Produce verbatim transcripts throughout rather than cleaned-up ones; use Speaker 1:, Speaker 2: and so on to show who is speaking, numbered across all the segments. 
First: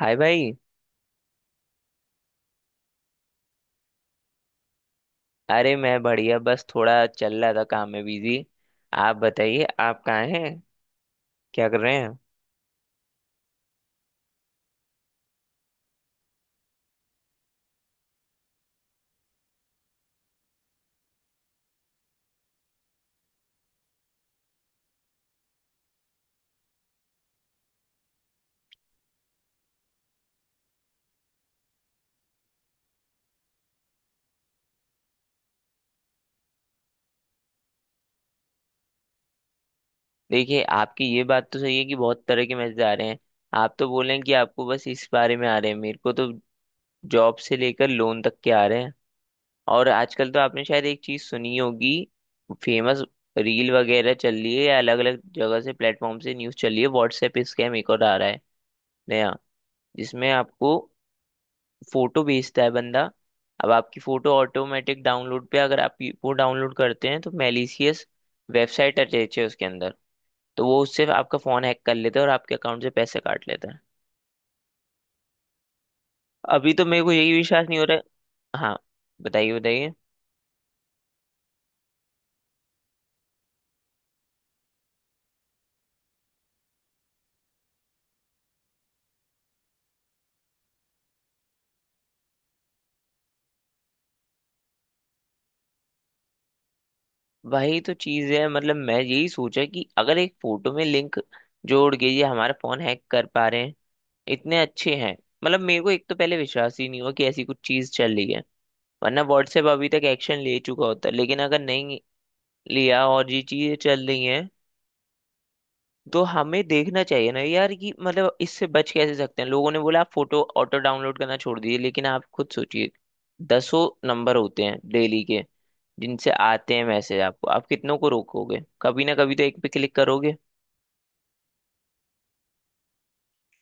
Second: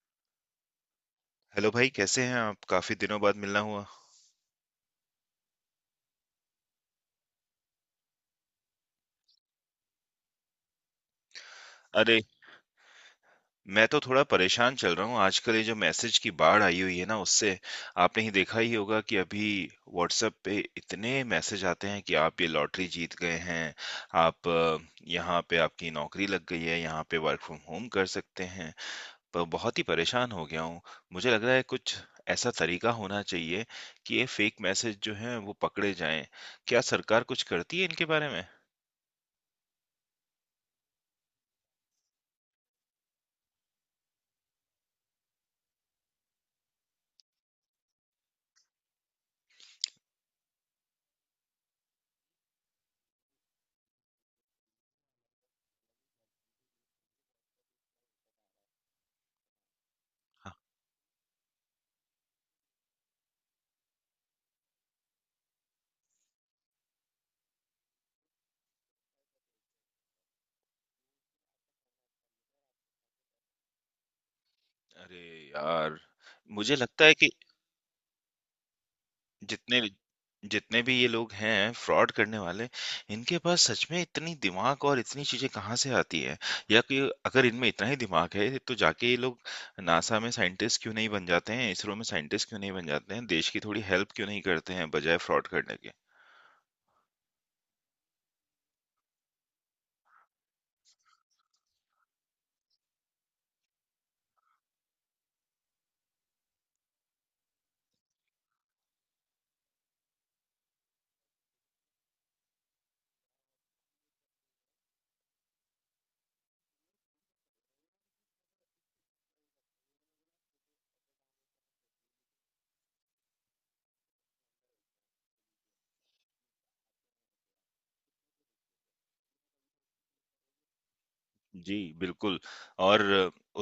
Speaker 1: हाय भाई।
Speaker 2: हेलो भाई कैसे हैं आप काफी दिनों बाद मिलना हुआ।
Speaker 1: अरे मैं बढ़िया, बस थोड़ा चल रहा था काम में बिजी। आप बताइए, आप कहाँ हैं, क्या कर रहे हैं?
Speaker 2: अरे मैं तो थोड़ा परेशान चल रहा हूँ आजकल ये जो मैसेज की बाढ़ आई हुई है ना उससे। आपने ही देखा ही होगा कि अभी व्हाट्सएप पे इतने मैसेज आते हैं कि आप ये लॉटरी जीत गए हैं। आप अ, यहाँ पे आपकी नौकरी लग गई है, यहाँ पे वर्क फ्रॉम होम कर सकते हैं। पर बहुत ही परेशान हो गया हूँ। मुझे लग रहा है कुछ ऐसा तरीका होना चाहिए कि ये फेक मैसेज जो हैं वो पकड़े जाएं। क्या सरकार कुछ करती है इनके बारे में?
Speaker 1: देखिए, आपकी ये बात तो सही है कि बहुत तरह के मैसेज आ रहे हैं। आप तो बोल रहे हैं कि आपको बस इस बारे में आ रहे हैं, मेरे को तो जॉब से लेकर लोन तक के आ रहे हैं। और आजकल तो आपने शायद एक चीज सुनी होगी, फेमस रील वगैरह चल रही है या अलग अलग जगह से प्लेटफॉर्म से न्यूज चल रही है, व्हाट्सएप स्कैम एक और आ रहा है नया, जिसमें आपको फोटो भेजता है बंदा। अब आपकी फोटो ऑटोमेटिक डाउनलोड पे अगर आप वो डाउनलोड करते हैं तो मैलिशियस वेबसाइट अटैच है उसके अंदर, तो वो उससे आपका फोन हैक कर लेता है और आपके अकाउंट से पैसे काट लेता है।
Speaker 2: अरे यार,
Speaker 1: अभी
Speaker 2: मुझे
Speaker 1: तो मेरे
Speaker 2: लगता
Speaker 1: को
Speaker 2: है कि
Speaker 1: यही विश्वास नहीं हो रहा है। हाँ, बताइए
Speaker 2: जितने
Speaker 1: बताइए।
Speaker 2: जितने भी ये लोग हैं फ्रॉड करने वाले, इनके पास सच में इतनी दिमाग और इतनी चीजें कहाँ से आती है। या कि अगर इनमें इतना ही दिमाग है तो जाके ये लोग नासा में साइंटिस्ट क्यों नहीं बन जाते हैं, इसरो में साइंटिस्ट क्यों नहीं बन जाते हैं, देश की थोड़ी हेल्प क्यों नहीं करते हैं बजाय फ्रॉड करने के।
Speaker 1: वही तो चीज है, मतलब मैं यही सोचा कि अगर एक फोटो में लिंक जोड़ के ये हमारा फोन हैक कर पा रहे हैं, इतने अच्छे हैं। मतलब मेरे को एक तो पहले विश्वास ही नहीं हुआ कि ऐसी कुछ चीज चल रही है, वरना व्हाट्सएप अभी तक एक्शन ले चुका होता, लेकिन अगर नहीं लिया और ये चीजें चल रही हैं तो हमें देखना चाहिए ना यार कि मतलब इससे बच कैसे सकते हैं। लोगों ने बोला आप फोटो ऑटो डाउनलोड करना छोड़ दीजिए, लेकिन आप खुद सोचिए, दसों नंबर होते हैं डेली के जिनसे आते हैं मैसेज आपको, आप कितनों को रोकोगे, कभी ना कभी तो एक पे क्लिक करोगे।
Speaker 2: जी, बिल्कुल। और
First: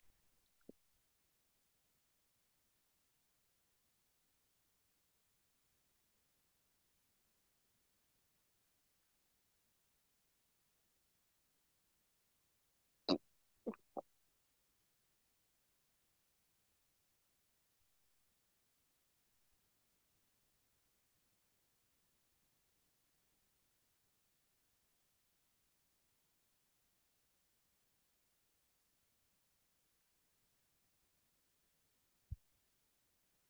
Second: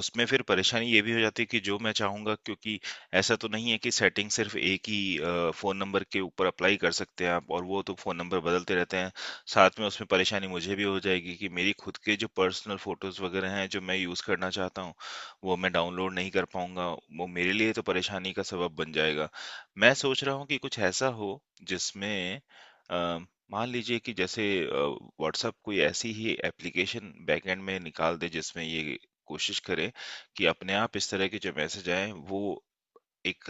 Speaker 2: उसमें फिर परेशानी ये भी हो जाती है कि जो मैं चाहूँगा, क्योंकि ऐसा तो नहीं है कि सेटिंग सिर्फ़ एक ही अ, फ़ोन नंबर के ऊपर अप्लाई कर सकते हैं आप, और वो तो फ़ोन नंबर बदलते रहते हैं। साथ में उसमें परेशानी मुझे भी हो जाएगी कि मेरी खुद के जो पर्सनल फ़ोटोज़ वग़ैरह हैं, जो मैं यूज़ करना चाहता हूँ, वो मैं डाउनलोड नहीं कर पाऊँगा। वो मेरे लिए तो परेशानी का सबब बन जाएगा। मैं सोच रहा हूँ कि कुछ ऐसा हो जिसमें अ, मान लीजिए कि जैसे अ, व्हाट्सएप कोई ऐसी ही एप्लीकेशन बैकएंड में निकाल दे जिसमें ये कोशिश करे कि अपने आप इस तरह के जो मैसेज आए वो एक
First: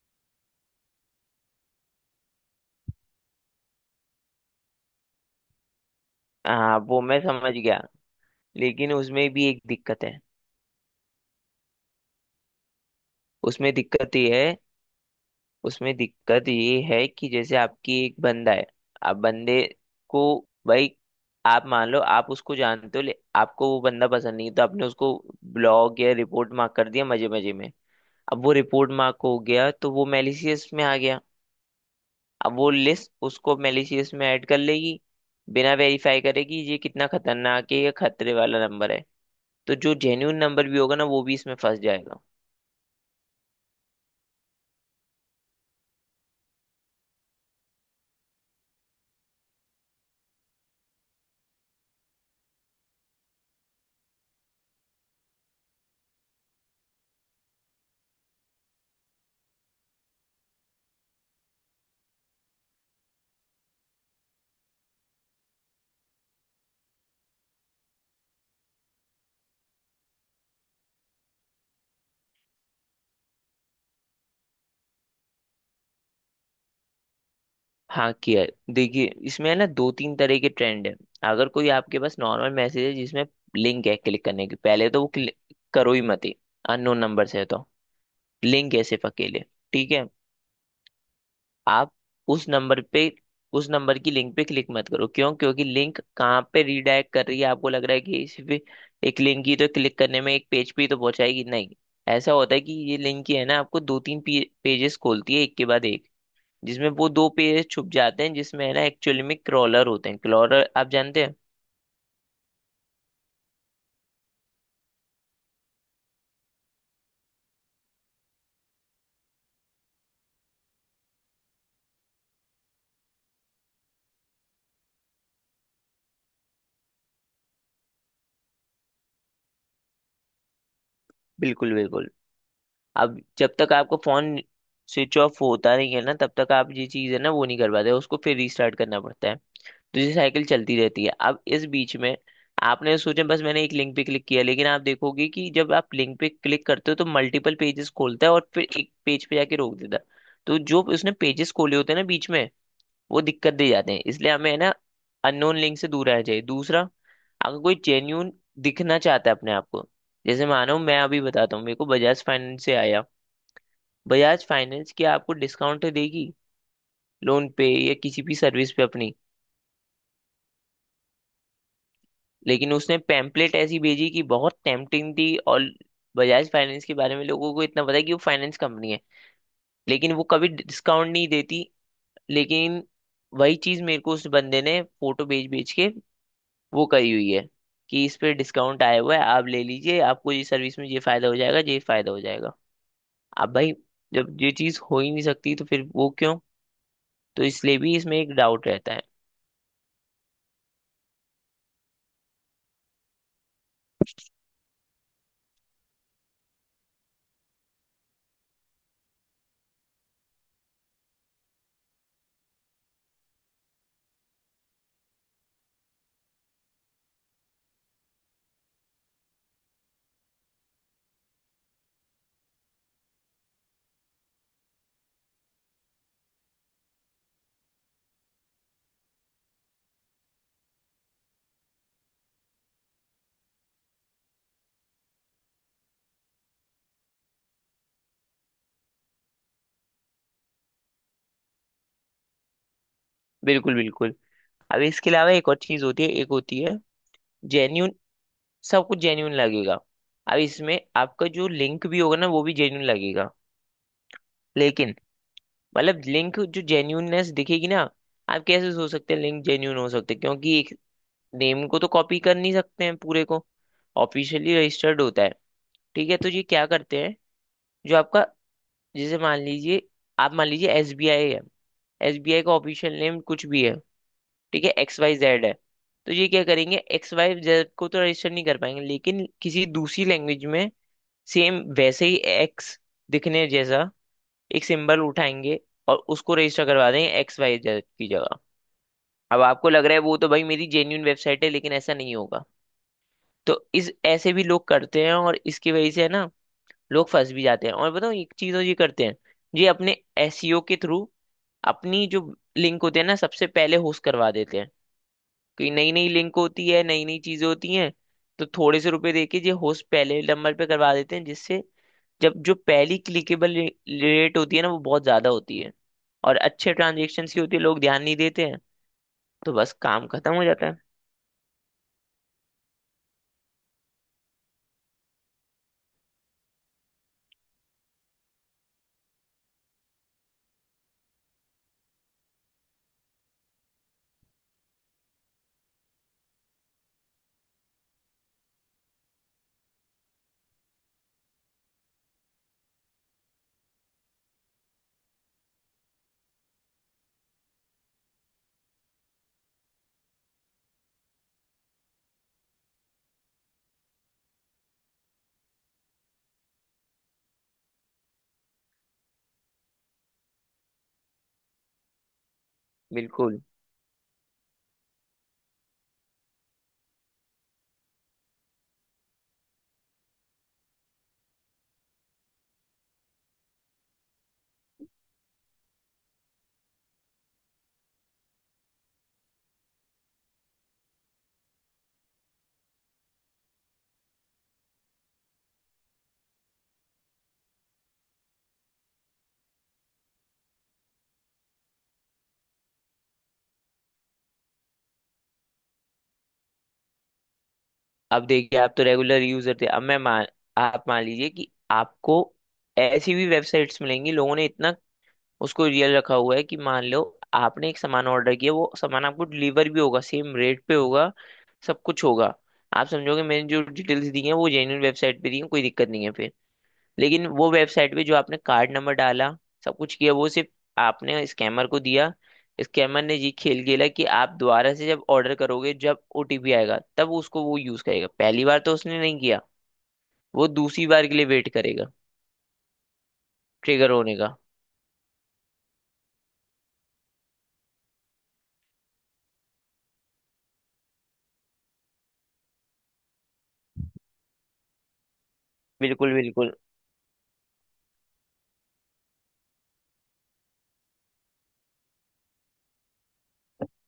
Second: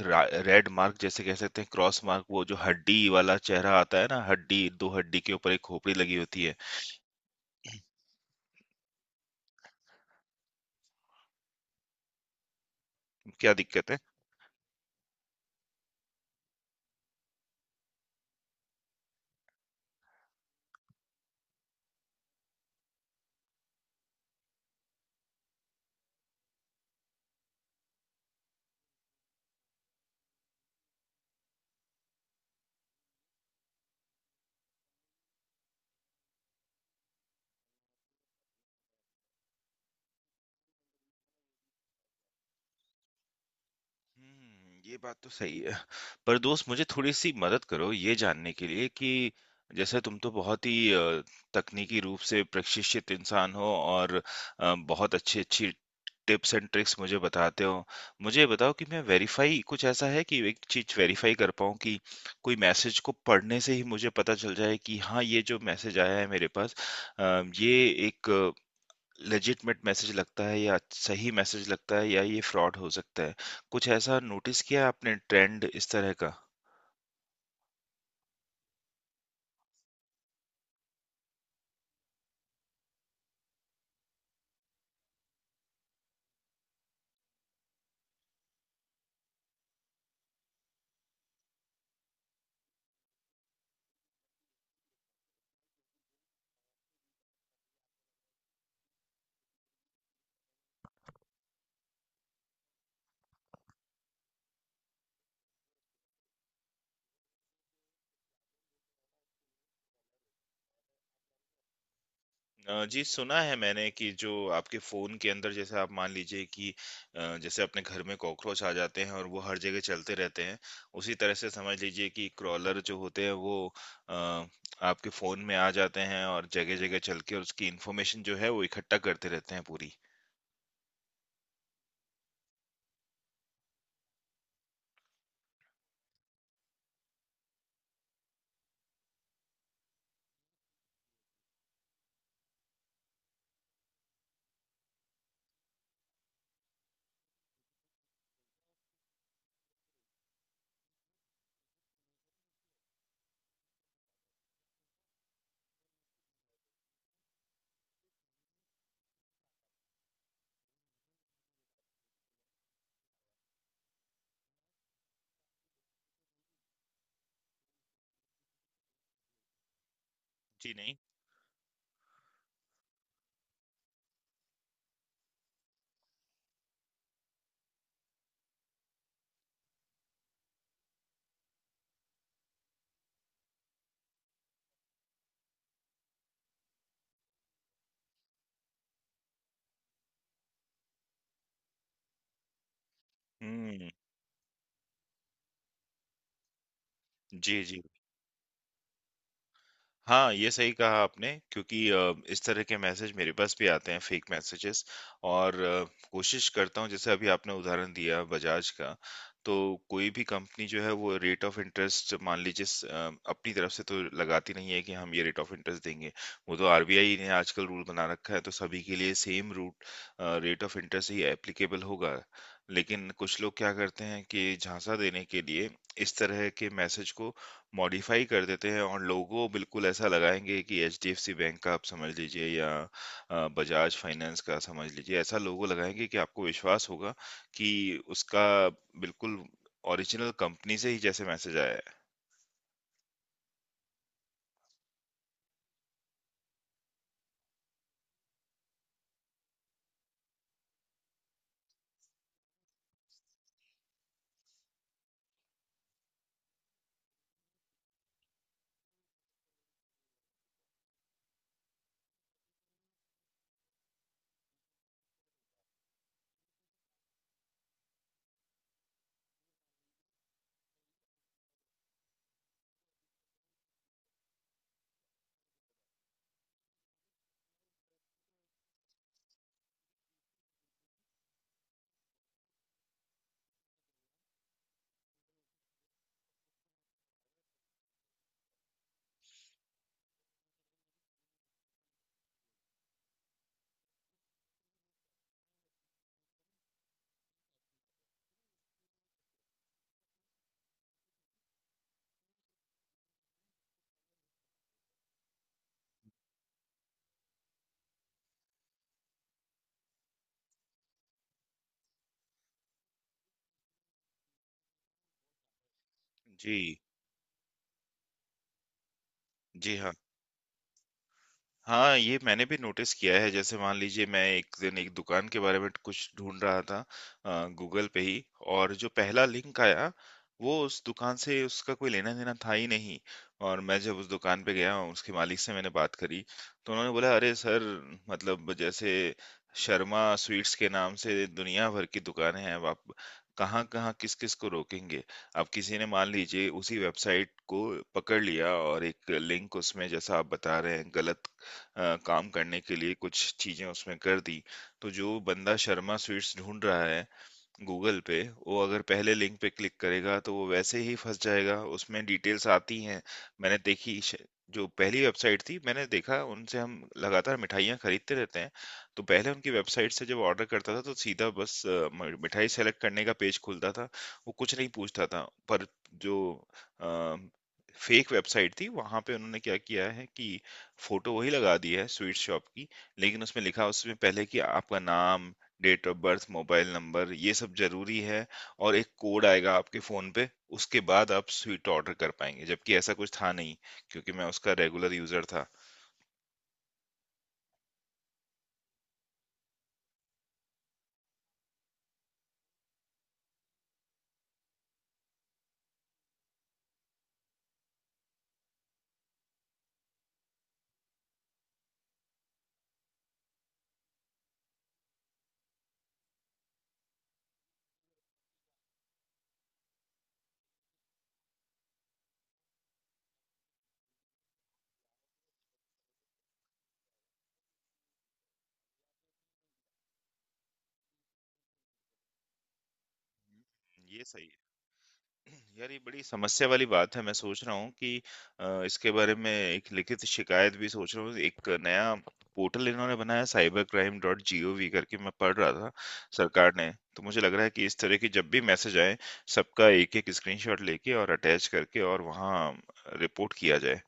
Speaker 2: रेड मार्क, जैसे कह सकते हैं क्रॉस मार्क, वो जो हड्डी वाला चेहरा आता है ना, हड्डी दो हड्डी के ऊपर एक खोपड़ी लगी होती है।
Speaker 1: हाँ, वो मैं समझ गया, लेकिन उसमें भी एक दिक्कत है।
Speaker 2: क्या
Speaker 1: उसमें
Speaker 2: दिक्कत है?
Speaker 1: दिक्कत ये है उसमें दिक्कत ये है कि जैसे आपकी एक बंदा है, आप बंदे को, भाई आप मान लो, आप उसको जानते हो ले आपको वो बंदा पसंद नहीं है, तो आपने उसको ब्लॉग या रिपोर्ट मार्क कर दिया मजे मजे में। अब वो रिपोर्ट मार्क हो गया तो वो मेलिशियस में आ गया, अब वो लिस्ट उसको मेलिशियस में ऐड कर लेगी बिना वेरीफाई करेगी ये कितना खतरनाक है या खतरे वाला नंबर है, तो जो जेन्यून नंबर भी होगा ना वो भी इसमें फंस जाएगा।
Speaker 2: हुँ, ये बात तो सही है। पर दोस्त मुझे थोड़ी-सी मदद करो ये जानने के लिए कि जैसे तुम तो बहुत ही अ, तकनीकी रूप से प्रशिक्षित इंसान हो और अ, बहुत अच्छी-अच्छी टिप्स एंड ट्रिक्स मुझे बताते हो। मुझे ये बताओ कि मैं वेरीफ़ाई कुछ ऐसा है कि एक चीज़ वेरीफ़ाई कर पाऊँ कि कोई मैसेज को पढ़ने से ही मुझे पता चल जाए कि हाँ, ये जो मैसेज आया है मेरे पास अ, ये एक लेजिटमेट मैसेज लगता है या सही मैसेज लगता है या ये फ्रॉड हो सकता है। कुछ ऐसा नोटिस किया है आपने ट्रेंड इस तरह का?
Speaker 1: हाँ, किया है। देखिए, इसमें है ना दो तीन तरह के ट्रेंड है। अगर कोई आपके पास नॉर्मल मैसेज है जिसमें लिंक है क्लिक करने की, पहले तो वो क्लिक करो ही मत। अननोन नंबर से है तो, लिंक है सिर्फ अकेले, ठीक है, आप उस नंबर पे, उस नंबर की लिंक पे क्लिक मत करो। क्यों? क्योंकि लिंक कहाँ पे रीडायरेक्ट कर रही है, आपको लग रहा है कि सिर्फ एक लिंक ही तो, क्लिक करने में एक पेज पे ही तो पहुंचाएगी, नहीं। ऐसा होता है कि ये लिंक ही है ना आपको दो तीन पेजेस खोलती है एक के बाद एक, जिसमें वो दो पेज छुप जाते हैं जिसमें है ना एक्चुअली में क्रॉलर होते हैं। क्रॉलर आप जानते हैं?
Speaker 2: अ, जी, सुना है मैंने कि जो आपके फ़ोन के अंदर, जैसे आप मान लीजिए कि अ, जैसे अपने घर में कॉकरोच आ जाते हैं और वो हर जगह चलते रहते हैं, उसी तरह से समझ लीजिए कि क्रॉलर जो होते हैं वो अ, आपके फ़ोन में आ जाते हैं और जगह-जगह चल के और उसकी इन्फॉर्मेशन जो है वो इकट्ठा करते रहते हैं पूरी।
Speaker 1: बिल्कुल बिल्कुल। अब जब तक आपका फोन स्विच ऑफ होता नहीं है ना तब तक आप ये चीज़ है ना वो नहीं कर पाते, उसको फिर रीस्टार्ट करना पड़ता है। तो ये साइकिल चलती रहती है, अब इस बीच में आपने सोचा बस मैंने एक लिंक पे क्लिक किया, लेकिन आप देखोगे कि जब आप लिंक पे क्लिक करते हो तो मल्टीपल पेजेस खोलता है और फिर एक पेज पे जाके रोक देता है। तो जो उसने पेजेस खोले होते हैं ना बीच में, वो दिक्कत दे जाते हैं, इसलिए हमें है ना अननोन लिंक से दूर रहना चाहिए। दूसरा, अगर कोई जेन्यून दिखना चाहता है अपने आप को, जैसे मानो मैं अभी बताता हूँ, मेरे को बजाज फाइनेंस से आया। बजाज फाइनेंस क्या आपको डिस्काउंट देगी लोन पे या किसी भी सर्विस पे अपनी?
Speaker 2: जी, नहीं?
Speaker 1: लेकिन उसने पैम्पलेट ऐसी भेजी कि बहुत टेम्पटिंग थी, और बजाज फाइनेंस के बारे में लोगों को इतना पता है कि वो फाइनेंस कंपनी है, लेकिन वो कभी डिस्काउंट नहीं देती। लेकिन वही चीज मेरे को उस बंदे ने फोटो भेज भेज के वो करी हुई है कि इस पे डिस्काउंट आया हुआ है, आप ले लीजिए, आपको ये सर्विस में ये फायदा हो जाएगा ये फायदा हो जाएगा। अब भाई,
Speaker 2: हुँ,
Speaker 1: जब ये चीज हो ही नहीं सकती तो फिर वो क्यों, तो
Speaker 2: जी,
Speaker 1: इसलिए
Speaker 2: जी।
Speaker 1: भी इसमें एक डाउट रहता है।
Speaker 2: हाँ, ये सही कहा आपने क्योंकि अ, इस तरह के मैसेज मेरे पास भी आते हैं, फेक मैसेजेस। और अ, कोशिश करता हूँ। जैसे अभी आपने उदाहरण दिया बजाज का, तो कोई भी कंपनी जो है वो रेट ऑफ इंटरेस्ट, मान लीजिए स अ, अपनी तरफ से तो लगाती नहीं है कि हम ये रेट ऑफ इंटरेस्ट देंगे। वो तो आरबीआई ने आजकल रूल बना रखा है तो सभी के लिए same route uh, rate of interest ही एप्लीकेबल होगा। लेकिन कुछ लोग क्या करते हैं कि झांसा देने के लिए इस तरह के मैसेज को मॉडिफाई कर देते हैं और लोगो बिल्कुल ऐसा लगाएँगे कि एचडीएफसी बैंक का आप समझ लीजिए या अ, बजाज फाइनेंस का समझ लीजिए, ऐसा लोगो लगाएँगे कि आपको विश्वास होगा कि उसका बिल्कुल ओरिजिनल कंपनी से ही जैसे मैसेज आया है।
Speaker 1: बिल्कुल बिल्कुल। अब इसके अलावा एक और चीज होती है, एक होती है जेन्यून, सब कुछ जेन्यून लगेगा। अब इसमें आपका जो लिंक भी होगा ना वो भी जेन्यून लगेगा, लेकिन मतलब लिंक जो जेन्यूननेस दिखेगी ना, आप कैसे सोच सकते हैं लिंक जेन्यून हो सकते हैं, क्योंकि एक नेम को तो कॉपी कर नहीं सकते हैं पूरे को, ऑफिशियली रजिस्टर्ड होता है। ठीक है, तो ये क्या करते हैं, जो आपका जैसे मान लीजिए, आप मान लीजिए एसबीआई है, एसबीआई का ऑफिशियल नेम कुछ भी है, ठीक है, एक्स वाई जेड है। तो ये क्या करेंगे, एक्स वाई जेड को तो रजिस्टर नहीं कर पाएंगे, लेकिन किसी दूसरी लैंग्वेज में सेम वैसे ही एक्स दिखने जैसा एक सिंबल उठाएंगे और उसको रजिस्टर करवा देंगे एक्स वाई जेड की जगह। अब आपको लग रहा है वो तो भाई मेरी जेन्यून वेबसाइट है, लेकिन ऐसा नहीं होगा, तो इस ऐसे भी लोग करते हैं और इसकी वजह से है ना लोग फंस भी जाते हैं। और बताओ, एक चीज और ये करते हैं, ये अपने एसईओ के थ्रू अपनी जो लिंक होती है ना सबसे पहले होस्ट करवा देते हैं, क्योंकि नई नई लिंक होती है नई नई चीजें होती हैं, तो थोड़े से रुपए देके ये होस्ट पहले नंबर पे करवा देते हैं, जिससे जब जो पहली क्लिकेबल रेट होती है ना वो बहुत ज्यादा होती है और
Speaker 2: जी।
Speaker 1: अच्छे ट्रांजेक्शन की होती है, लोग ध्यान नहीं देते हैं, तो बस
Speaker 2: जी, हाँ।
Speaker 1: काम खत्म हो जाता है।
Speaker 2: हाँ, ये मैंने भी नोटिस किया है। जैसे मान लीजिए मैं एक दिन एक दुकान के बारे में कुछ ढूँढ रहा था अ, गूगल पे ही, और जो पहला लिंक आया, वो उस दुकान से उसका कोई लेना-देना था ही नहीं। और मैं जब उस दुकान पे गया, उसके मालिक से मैंने बात करी, तो उन्होंने बोला, "अरे सर, मतलब जैसे शर्मा स्वीट्स के नाम से दुनिया भर की दुकानें हैं। अब आप कहाँ-कहाँ, किस-किस को रोकेंगे?" अब किसी ने मान लीजिए उसी वेबसाइट को पकड़ लिया और एक लिंक उसमें, जैसा आप बता रहे हैं, गलत अ, काम करने के लिए कुछ चीज़ें उसमें कर दी, तो जो बंदा शर्मा स्वीट्स ढूँढ रहा है गूगल पे, वो अगर पहले लिंक पे क्लिक करेगा तो वो वैसे ही फंस जाएगा, उसमें डिटेल्स आती हैं।
Speaker 1: बिल्कुल।
Speaker 2: मैंने देखी श- जो पहली वेबसाइट थी मैंने देखा, उनसे हम लगातार मिठाइयाँ खरीदते रहते हैं। तो पहले उनकी वेबसाइट से जब ऑर्डर करता था तो सीधा बस अ, म- मिठाई सेलेक्ट करने का पेज खुलता था, वो कुछ नहीं पूछता था। पर जो फेक वेबसाइट थी वहां पे उन्होंने क्या किया है कि फोटो वही लगा दी है स्वीट शॉप की, लेकिन उसमें लिखा, उसमें पहले कि आपका नाम, date of birth, mobile number ये सब ज़रूरी है और एक कोड आएगा आपके फ़ोन पे, उसके बाद आप स्वीट ऑर्डर कर पाएँगे, जबकि ऐसा कुछ था नहीं, क्योंकि मैं उसका रेगुलर यूज़र था।
Speaker 1: अब देखिए, आप तो रेगुलर यूजर थे, अब मैं मान आप मान लीजिए कि आपको ऐसी भी वेबसाइट्स मिलेंगी, लोगों ने इतना उसको रियल रखा हुआ है कि मान लो आपने एक सामान ऑर्डर किया, वो सामान आपको डिलीवर भी होगा, सेम रेट पे होगा, सब कुछ होगा। आप समझोगे मैंने जो डिटेल्स दी हैं वो जेन्युइन वेबसाइट पे दी हैं, कोई दिक्कत नहीं है, लेकिन वो वेबसाइट पे जो आपने कार्ड नंबर डाला सब कुछ किया, वो सिर्फ आपने स्कैमर को दिया। स्कैमर ने ये खेल खेला कि आप दोबारा से जब ऑर्डर करोगे जब ओटीपी आएगा तब उसको वो यूज करेगा, पहली बार तो उसने नहीं किया, वो दूसरी बार के लिए वेट करेगा, ट्रिगर
Speaker 2: ये
Speaker 1: होने
Speaker 2: सही
Speaker 1: का।
Speaker 2: है। यार ये बड़ी समस्या वाली बात है। मैं सोच रहा हूँ कि अ, इसके बारे में एक लिखित शिकायत भी सोच रहा हूँ। एक नया पोर्टल इन्होंने बनाया cyber crime dot G O V करके, मैं पढ़ रहा था,
Speaker 1: बिल्कुल बिल्कुल।
Speaker 2: सरकार ने। तो मुझे लग रहा है कि इस तरह की जब भी मैसेज आए सबका एक एक स्क्रीनशॉट लेके और अटैच करके और वहाँ रिपोर्ट किया जाए।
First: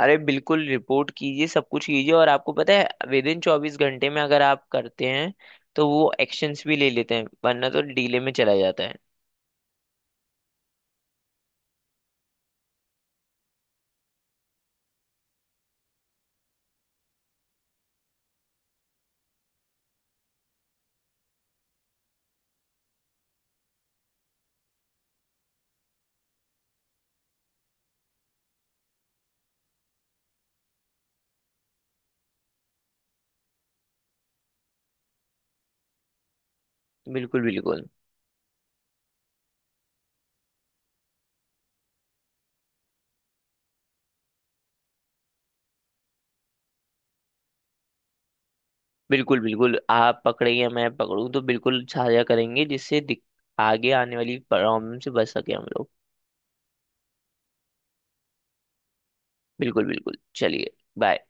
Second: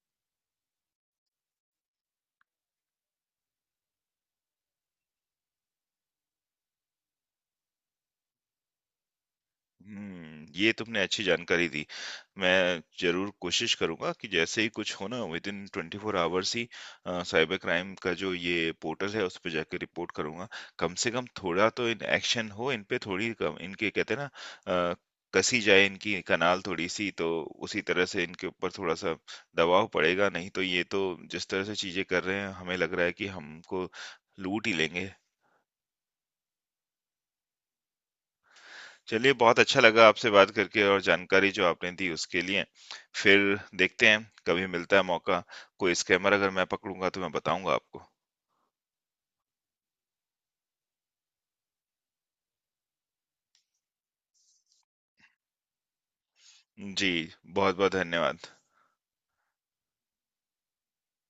Speaker 1: अरे बिल्कुल, रिपोर्ट कीजिए सब कुछ कीजिए, और आपको पता है विद इन चौबीस घंटे में अगर आप करते हैं तो वो एक्शंस भी ले लेते हैं, वरना तो डीले में चला जाता है।
Speaker 2: हुँ, ये तुमने अच्छी जानकारी दी। मैं ज़रूर कोशिश करूँगा कि जैसे ही कुछ हो ना, विदिन ट्वेंटी फ़ोर आवर्स ही अ, साइबर क्राइम का जो ये पोर्टल है उस पे जाके रिपोर्ट करूँगा। कम से कम थोड़ा तो इन एक्शन हो, इन पे थोड़ी कम, इनके कहते हैं ना अ, कसी जाए इनकी कनाल थोड़ी-सी, तो उसी तरह से इनके ऊपर थोड़ा-सा दबाव पड़ेगा, नहीं तो ये तो जिस तरह से चीज़ें कर रहे हैं हमें लग रहा है कि हमको लूट ही लेंगे।
Speaker 1: बिल्कुल बिल्कुल।
Speaker 2: चलिए, बहुत अच्छा लगा आपसे बात करके और जानकारी जो आपने दी उसके लिए। फिर देखते हैं, कभी मिलता है मौका, कोई स्कैमर अगर मैं पकड़ूँगा तो मैं बताऊँगा आपको।
Speaker 1: बिल्कुल बिल्कुल, आप पकड़े या मैं पकड़ूं तो बिल्कुल साझा करेंगे जिससे दिक- आगे आने वाली प्रॉब्लम से बच सके हम लोग।
Speaker 2: जी, बहुत-बहुत धन्यवाद।
Speaker 1: बिल्कुल बिल्कुल, चलिए, बाय।